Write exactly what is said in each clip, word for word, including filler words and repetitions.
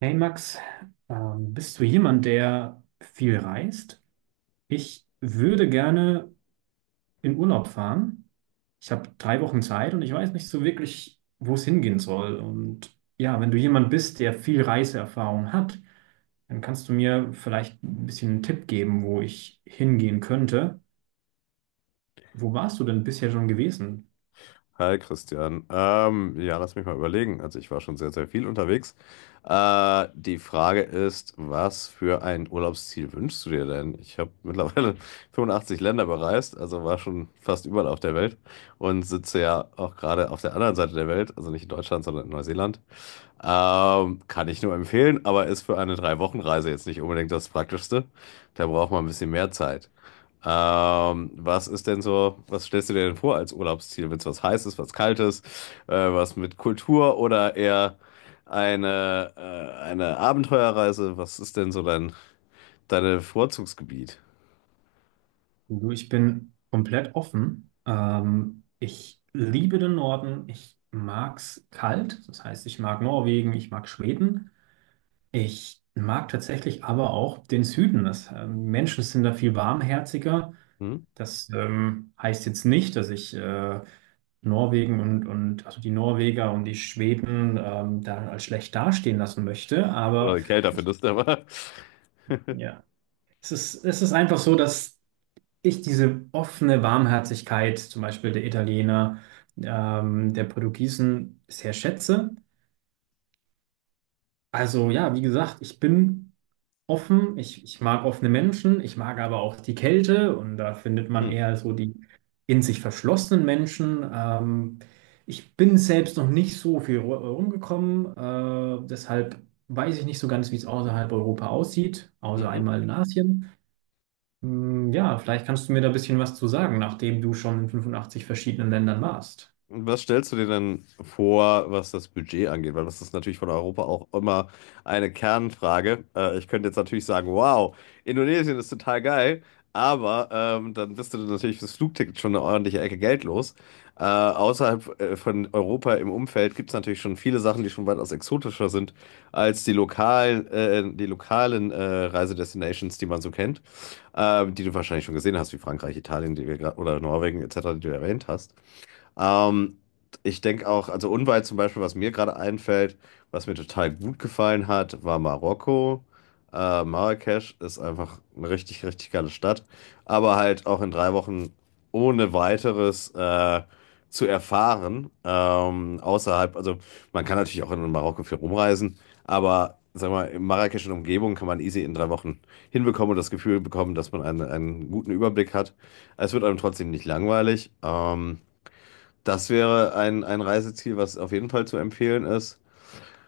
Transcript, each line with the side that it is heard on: right: Hey Max, ähm, bist du jemand, der viel reist? Ich würde gerne in Urlaub fahren. Ich habe drei Wochen Zeit und ich weiß nicht so wirklich, wo es hingehen soll. Und ja, wenn du jemand bist, der viel Reiseerfahrung hat, dann kannst du mir vielleicht ein bisschen einen Tipp geben, wo ich hingehen könnte. Wo warst du denn bisher schon gewesen?
left: Hi Christian. Ähm, ja, lass mich mal überlegen. Also ich war schon sehr, sehr viel unterwegs. Äh, die Frage ist, was für ein Urlaubsziel wünschst du dir denn? Ich habe mittlerweile fünfundachtzig Länder bereist, also war schon fast überall auf der Welt und sitze ja auch gerade auf der anderen Seite der Welt, also nicht in Deutschland, sondern in Neuseeland. Ähm, kann ich nur empfehlen, aber ist für eine Drei-Wochen-Reise jetzt nicht unbedingt das Praktischste. Da braucht man ein bisschen mehr Zeit. Ähm, was ist denn so, was stellst du dir denn vor als Urlaubsziel? Wenn es was Heißes, was Kaltes, äh, was mit Kultur oder eher eine, äh, eine Abenteuerreise? Was ist denn so dein, deine Vorzugsgebiet?
right: Du, ich bin komplett offen. Ähm, ich liebe den Norden. Ich mag's kalt. Das heißt, ich mag Norwegen, ich mag Schweden. Ich mag tatsächlich aber auch den Süden. Das, ähm, Menschen sind da viel warmherziger.
left: Hm?
right: Das ähm, heißt jetzt nicht, dass ich äh, Norwegen und, und also die Norweger und die Schweden ähm, da als schlecht dastehen lassen möchte. Aber
left: Oder kälter
right: es-
left: findest du aber.
right: ja, es ist, es ist einfach so, dass ich diese offene Warmherzigkeit, zum Beispiel der Italiener, ähm, der Portugiesen, sehr schätze. Also ja, wie gesagt, ich bin offen, ich, ich mag offene Menschen, ich mag aber auch die Kälte und da findet man
left: Hm.
right: eher so die in sich verschlossenen Menschen. Ähm, ich bin selbst noch nicht so viel ru- rumgekommen, äh, deshalb weiß ich nicht so ganz, wie es außerhalb Europa aussieht, außer
left: Mhm.
right: einmal in Asien. Hm, ja, vielleicht kannst du mir da ein bisschen was zu sagen, nachdem du schon in fünfundachtzig verschiedenen Ländern warst.
left: Was stellst du dir denn vor, was das Budget angeht? Weil das ist natürlich von Europa auch immer eine Kernfrage. Äh, ich könnte jetzt natürlich sagen, wow, Indonesien ist total geil, aber ähm, dann bist du natürlich fürs Flugticket schon eine ordentliche Ecke Geld los. Äh, außerhalb äh, von Europa im Umfeld gibt es natürlich schon viele Sachen, die schon weitaus exotischer sind als die lokalen, äh, die lokalen äh, Reisedestinations, die man so kennt, äh, die du wahrscheinlich schon gesehen hast, wie Frankreich, Italien, die wir grad, oder Norwegen et cetera, die du erwähnt hast. Ähm, Ich denke auch, also unweit zum Beispiel, was mir gerade einfällt, was mir total gut gefallen hat, war Marokko. Äh, Marrakesch ist einfach eine richtig, richtig geile Stadt. Aber halt auch in drei Wochen ohne weiteres äh, zu erfahren. Ähm, außerhalb, also man kann natürlich auch in Marokko viel rumreisen, aber sag mal, in Marrakesch und Umgebung kann man easy in drei Wochen hinbekommen und das Gefühl bekommen, dass man einen, einen guten Überblick hat. Es wird einem trotzdem nicht langweilig. Ähm, das wäre ein, ein Reiseziel, was auf jeden Fall zu empfehlen ist.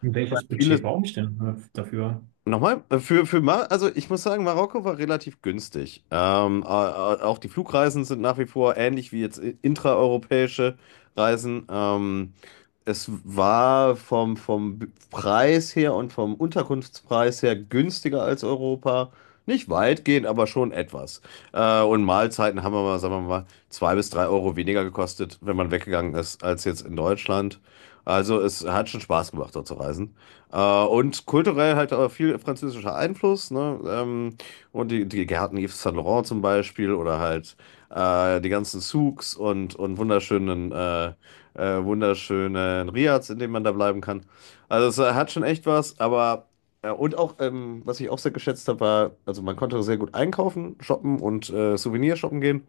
right: Welches
left: Vieles
right: Budget brauche ich denn äh, dafür?
left: Nochmal, äh, für, für Mar Also ich muss sagen, Marokko war relativ günstig. Ähm, äh, äh, auch die Flugreisen sind nach wie vor ähnlich wie jetzt i- intraeuropäische Reisen. Ähm, es war vom, vom B- Preis her und vom Unterkunftspreis her günstiger als Europa. Nicht weitgehend, aber schon etwas. Äh, und Mahlzeiten haben wir mal, sagen wir mal, zwei bis drei Euro weniger gekostet, wenn man weggegangen ist, als jetzt in Deutschland. Also es hat schon Spaß gemacht, dort zu reisen. Äh, und kulturell halt auch viel französischer Einfluss, ne? Ähm, und die, die Gärten Yves Saint Laurent zum Beispiel oder halt äh, die ganzen Souks und, und wunderschönen, äh, äh, wunderschönen Riads, in denen man da bleiben kann. Also es äh, hat schon echt was, aber äh, und auch, ähm, was ich auch sehr geschätzt habe, war, also man konnte sehr gut einkaufen, shoppen und äh, Souvenir shoppen gehen.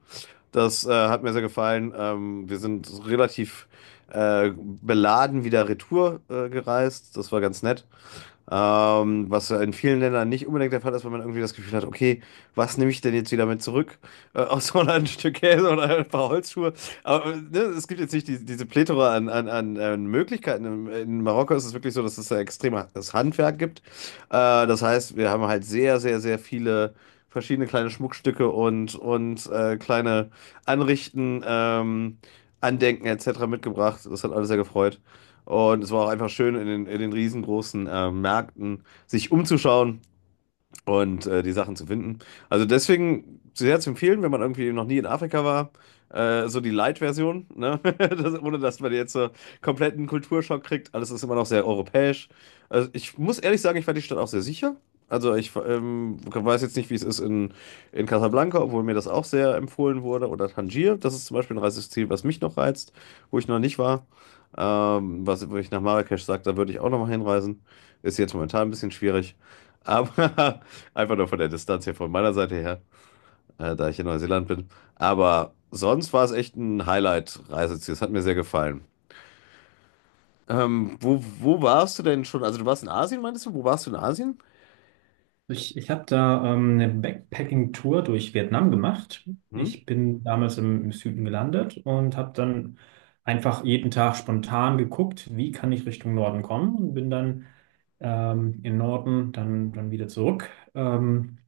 left: Das äh, hat mir sehr gefallen. Ähm, wir sind relativ äh, beladen wieder retour äh, gereist. Das war ganz nett. Ähm, was ja in vielen Ländern nicht unbedingt der Fall ist, weil man irgendwie das Gefühl hat, okay, was nehme ich denn jetzt wieder mit zurück? Äh, außer ein Stück Käse oder ein paar Holzschuhe. Aber äh, ne, es gibt jetzt nicht die, diese Plethora an, an, an, an Möglichkeiten. In, in Marokko ist es wirklich so, dass es da extremes Handwerk gibt. Äh, Das heißt, wir haben halt sehr, sehr, sehr viele verschiedene kleine Schmuckstücke und, und äh, kleine Anrichten, ähm, Andenken et cetera mitgebracht. Das hat alles sehr gefreut. Und es war auch einfach schön, in den, in den riesengroßen äh, Märkten sich umzuschauen, und äh, die Sachen zu finden. Also deswegen sehr zu empfehlen, wenn man irgendwie noch nie in Afrika war, äh, so die Light-Version, ne? Das, ohne dass man jetzt so kompletten Kulturschock kriegt. Alles ist immer noch sehr europäisch. Also ich muss ehrlich sagen, ich fand die Stadt auch sehr sicher. Also ich ähm, weiß jetzt nicht, wie es ist in, in Casablanca, obwohl mir das auch sehr empfohlen wurde. Oder Tangier, das ist zum Beispiel ein Reiseziel, was mich noch reizt, wo ich noch nicht war. Ähm, was, wo ich nach Marrakesch sage, da würde ich auch nochmal hinreisen. Ist jetzt momentan ein bisschen schwierig. Aber einfach nur von der Distanz her, von meiner Seite her, äh, da ich in Neuseeland bin. Aber sonst war es echt ein Highlight-Reiseziel. Es hat mir sehr gefallen. Ähm, wo, wo warst du denn schon? Also du warst in Asien, meintest du? Wo warst du in Asien?
right: Ich, ich habe da ähm, eine Backpacking-Tour durch Vietnam gemacht.
left: Hm?
right: Ich bin damals im, im Süden gelandet und habe dann einfach jeden Tag spontan geguckt, wie kann ich Richtung Norden kommen und bin dann ähm, in Norden, dann, dann wieder zurück. Ähm,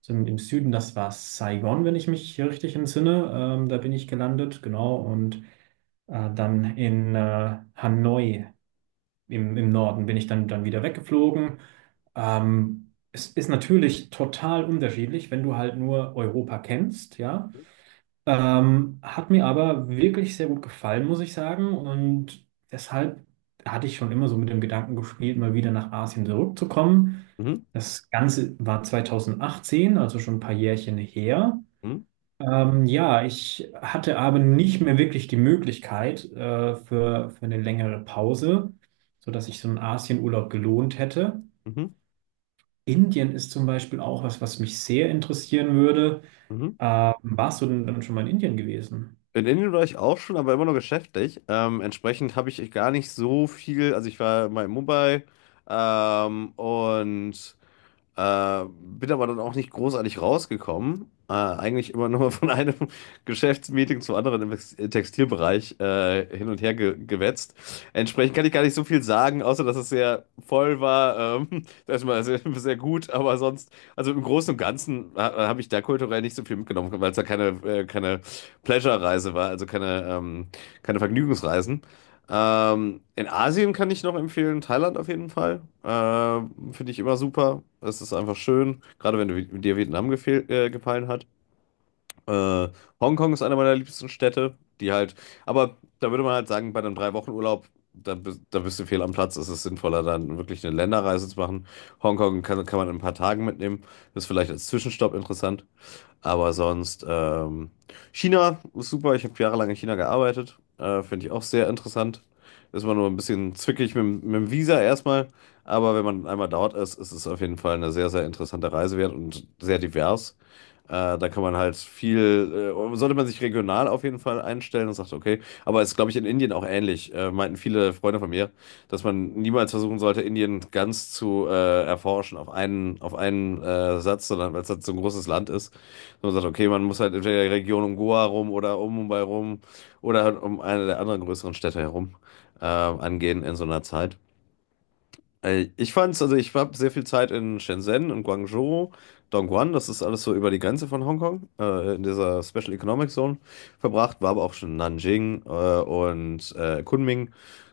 right: so im im Süden, das war Saigon, wenn ich mich hier richtig entsinne. Ähm, da bin ich gelandet, genau. Und Äh, dann in äh, Hanoi im, im Norden bin ich dann, dann wieder weggeflogen. Ähm, es ist natürlich total unterschiedlich, wenn du halt nur Europa kennst, ja. Ähm, hat mir aber wirklich sehr gut gefallen, muss ich sagen. Und deshalb hatte ich schon immer so mit dem Gedanken gespielt, mal wieder nach Asien zurückzukommen.
left: Mhm.
right: Das Ganze war zwanzig achtzehn, also schon ein paar Jährchen her.
left: Mhm.
right: Ähm, ja, ich hatte aber nicht mehr wirklich die Möglichkeit äh, für, für eine längere Pause, sodass ich so einen Asienurlaub gelohnt hätte.
left: Mhm.
right: Indien ist zum Beispiel auch was, was mich sehr interessieren würde.
left: Mhm.
right: Ähm, warst du denn dann schon mal in Indien gewesen?
left: In Indien war ich auch schon, aber immer nur geschäftlich. Ähm, entsprechend habe ich gar nicht so viel. Also ich war mal in Mumbai ähm, und Äh, bin aber dann auch nicht großartig rausgekommen. Äh, eigentlich immer nur von einem Geschäftsmeeting zum anderen im Ex- Textilbereich äh, hin und her ge gewetzt. Entsprechend kann ich gar nicht so viel sagen, außer dass es sehr voll war. Ähm, das war sehr, sehr gut, aber sonst, also im Großen und Ganzen ha habe ich da kulturell nicht so viel mitgenommen, weil es da keine, äh, keine Pleasure-Reise war, also keine, ähm, keine Vergnügungsreisen. Ähm, in Asien kann ich noch empfehlen, Thailand auf jeden Fall. Ähm, finde ich immer super. Es ist einfach schön, gerade wenn du, dir Vietnam gefehl, äh, gefallen hat. Äh, Hongkong ist eine meiner liebsten Städte, die halt, aber da würde man halt sagen, bei einem Drei-Wochen-Urlaub, da, bist- da bist du fehl am Platz. Es ist sinnvoller, dann wirklich eine Länderreise zu machen. Hongkong kann, kann man in ein paar Tagen mitnehmen. Ist vielleicht als Zwischenstopp interessant. Aber sonst, ähm, China ist super. Ich habe jahrelang in China gearbeitet. Äh, finde ich auch sehr interessant. Ist man nur ein bisschen zwickig mit, dem- mit dem Visa erstmal. Aber wenn man einmal dort ist, ist es auf jeden Fall eine sehr, sehr interessante Reise wert und sehr divers. Äh, da kann man halt viel, äh, sollte man sich regional auf jeden Fall einstellen und sagt, okay. Aber es ist, glaube ich, in Indien auch ähnlich, äh, meinten viele Freunde von mir, dass man niemals versuchen sollte, Indien ganz zu äh, erforschen auf einen, auf einen äh, Satz, sondern weil es halt so ein großes Land ist. Dass man sagt, okay, man muss halt entweder in der Region um Goa rum oder um Mumbai rum oder halt um eine der anderen größeren Städte herum äh, angehen in so einer Zeit. Äh, Ich fand's, also ich habe sehr viel Zeit in Shenzhen und Guangzhou, Dongguan, das ist alles so über die Grenze von Hongkong, äh, in dieser Special Economic Zone verbracht, war aber auch schon in Nanjing äh, und äh, Kunming.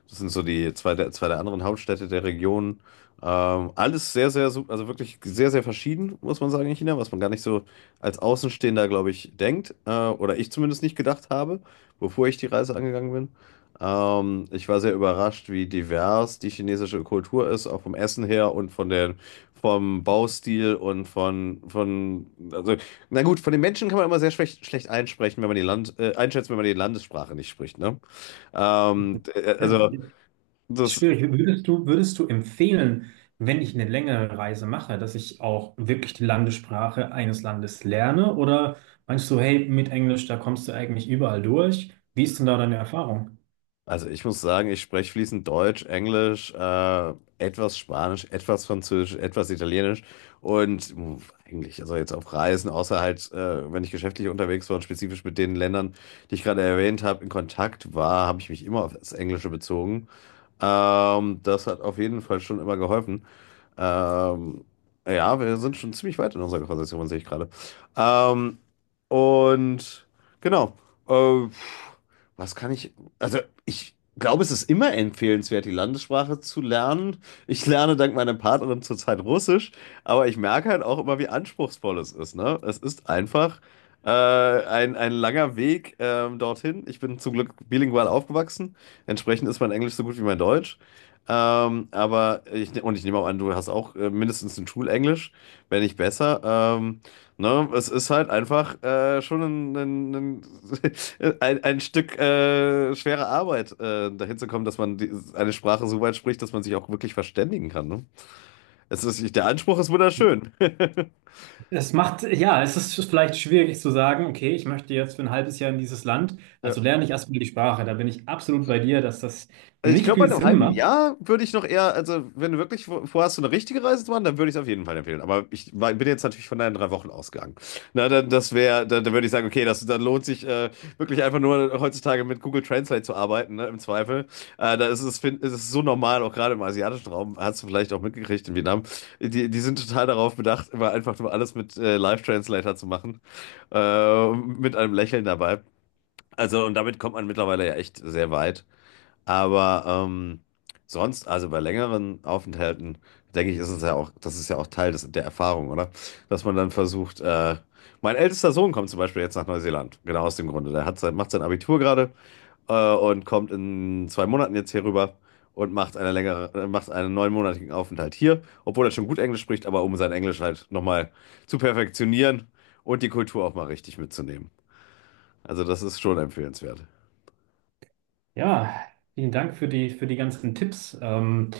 left: Das sind so die zwei der, zwei der anderen Hauptstädte der Region. Ähm, alles sehr, sehr, su- also wirklich sehr, sehr verschieden, muss man sagen, in China, was man gar nicht so als Außenstehender, glaube ich, denkt, äh, oder ich zumindest nicht gedacht habe, bevor ich die Reise angegangen bin. Ähm, ich war sehr überrascht, wie divers die chinesische Kultur ist, auch vom Essen her und von den, vom Baustil und von, von, also, na gut, von den Menschen kann man immer sehr schlecht, schlecht einsprechen, wenn man die Land, äh, einschätzen, wenn man die Landessprache nicht spricht, ne? Ähm, d- äh,
right: Ja.
left: also,
right: Ist
left: das,
right: schwierig. Würdest du, würdest du empfehlen, wenn ich eine längere Reise mache, dass ich auch wirklich die Landessprache eines Landes lerne? Oder meinst du, hey, mit Englisch, da kommst du eigentlich überall durch? Wie ist denn da deine Erfahrung?
left: Also ich muss sagen, ich spreche fließend Deutsch, Englisch, äh, etwas Spanisch, etwas Französisch, etwas Italienisch und mh, eigentlich, also jetzt auf Reisen, außer halt, äh, wenn ich geschäftlich unterwegs war und spezifisch mit den Ländern, die ich gerade erwähnt habe, in Kontakt war, habe ich mich immer auf das Englische bezogen. Ähm, das hat auf jeden Fall schon immer geholfen. Ähm, ja, wir sind schon ziemlich weit in unserer Konversation, sehe ich gerade. Ähm, und genau. Äh, was kann ich. Also, ich glaube, es ist immer empfehlenswert, die Landessprache zu lernen. Ich lerne dank meiner Partnerin zurzeit Russisch, aber ich merke halt auch immer, wie anspruchsvoll es ist, ne? Es ist einfach. Äh, ein, ein langer Weg ähm, dorthin. Ich bin zum Glück bilingual aufgewachsen. Entsprechend ist mein Englisch so gut wie mein Deutsch. Ähm, aber ich, ne- und ich nehme auch an, du hast auch äh, mindestens ein Schulenglisch, wenn nicht besser. Ähm, ne? Es ist halt einfach äh, schon ein, ein, ein, ein ein Stück äh, schwere Arbeit, äh, dahin zu kommen, dass man die, eine Sprache so weit spricht, dass man sich auch wirklich verständigen kann. Ne? Es ist, der Anspruch ist wunderschön.
right: Es macht, ja, es ist vielleicht schwierig zu sagen, okay, ich möchte jetzt für ein halbes Jahr in dieses Land,
left: Ja.
right: also lerne ich erstmal die Sprache. Da bin ich absolut bei dir, dass das
left: Also ich
right: nicht
left: glaube,
right: viel
left: bei einem
right: Sinn
left: halben
right: macht.
left: Jahr würde ich noch eher, also wenn du wirklich vor- vorhast, so eine richtige Reise zu machen, dann würde ich es auf jeden Fall empfehlen. Aber ich war, bin jetzt natürlich von deinen drei Wochen ausgegangen. Na, dann, das wäre, dann, dann würde ich sagen, okay, das, dann lohnt sich äh, wirklich einfach nur heutzutage mit Google Translate zu arbeiten, ne, im Zweifel. Äh, da ist es, fin- ist es so normal, auch gerade im asiatischen Raum, hast du vielleicht auch mitgekriegt in Vietnam. Die, die sind total darauf bedacht, immer einfach nur alles mit äh, Live-Translator zu machen. Äh, mit einem Lächeln dabei. Also, und damit kommt man mittlerweile ja echt sehr weit. Aber ähm, sonst, also bei längeren Aufenthalten, denke ich, ist es ja auch, das ist ja auch Teil des, der Erfahrung, oder? Dass man dann versucht, äh, mein ältester Sohn kommt zum Beispiel jetzt nach Neuseeland, genau aus dem Grunde. Der hat sein, macht sein Abitur gerade äh, und kommt in zwei Monaten jetzt hier rüber und macht eine längere, äh, macht einen neunmonatigen Aufenthalt hier, obwohl er schon gut Englisch spricht, aber um sein Englisch halt nochmal zu perfektionieren und die Kultur auch mal richtig mitzunehmen. Also das ist schon empfehlenswert.
right: Ja, vielen Dank für die, für die ganzen Tipps. Ähm,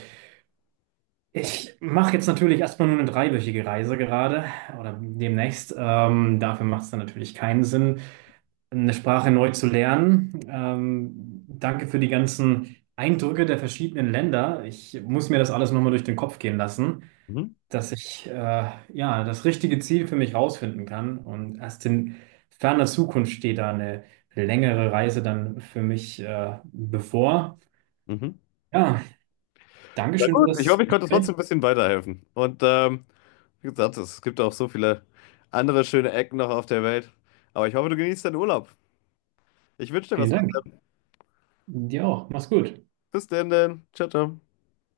right: ich mache jetzt natürlich erstmal nur eine dreiwöchige Reise gerade oder demnächst. Ähm, dafür macht es dann natürlich keinen Sinn, eine Sprache neu zu lernen. Ähm, danke für die ganzen Eindrücke der verschiedenen Länder. Ich muss mir das alles nochmal durch den Kopf gehen lassen,
left: Mhm.
right: dass ich äh, ja das richtige Ziel für mich rausfinden kann. Und erst in ferner Zukunft steht da eine längere Reise dann für mich äh, bevor.
left: Mhm.
right: Ja,
left: Na
right: Dankeschön für
left: gut, ich
right: das
left: hoffe, ich konnte
right: Gespräch.
left: trotzdem ein bisschen weiterhelfen. Und ähm, wie gesagt, es gibt auch so viele andere schöne Ecken noch auf der Welt. Aber ich hoffe, du genießt deinen Urlaub. Ich wünsche dir was.
right: Vielen Dank. Dir auch. Mach's gut.
left: Bis denn, denn. Ciao, ciao.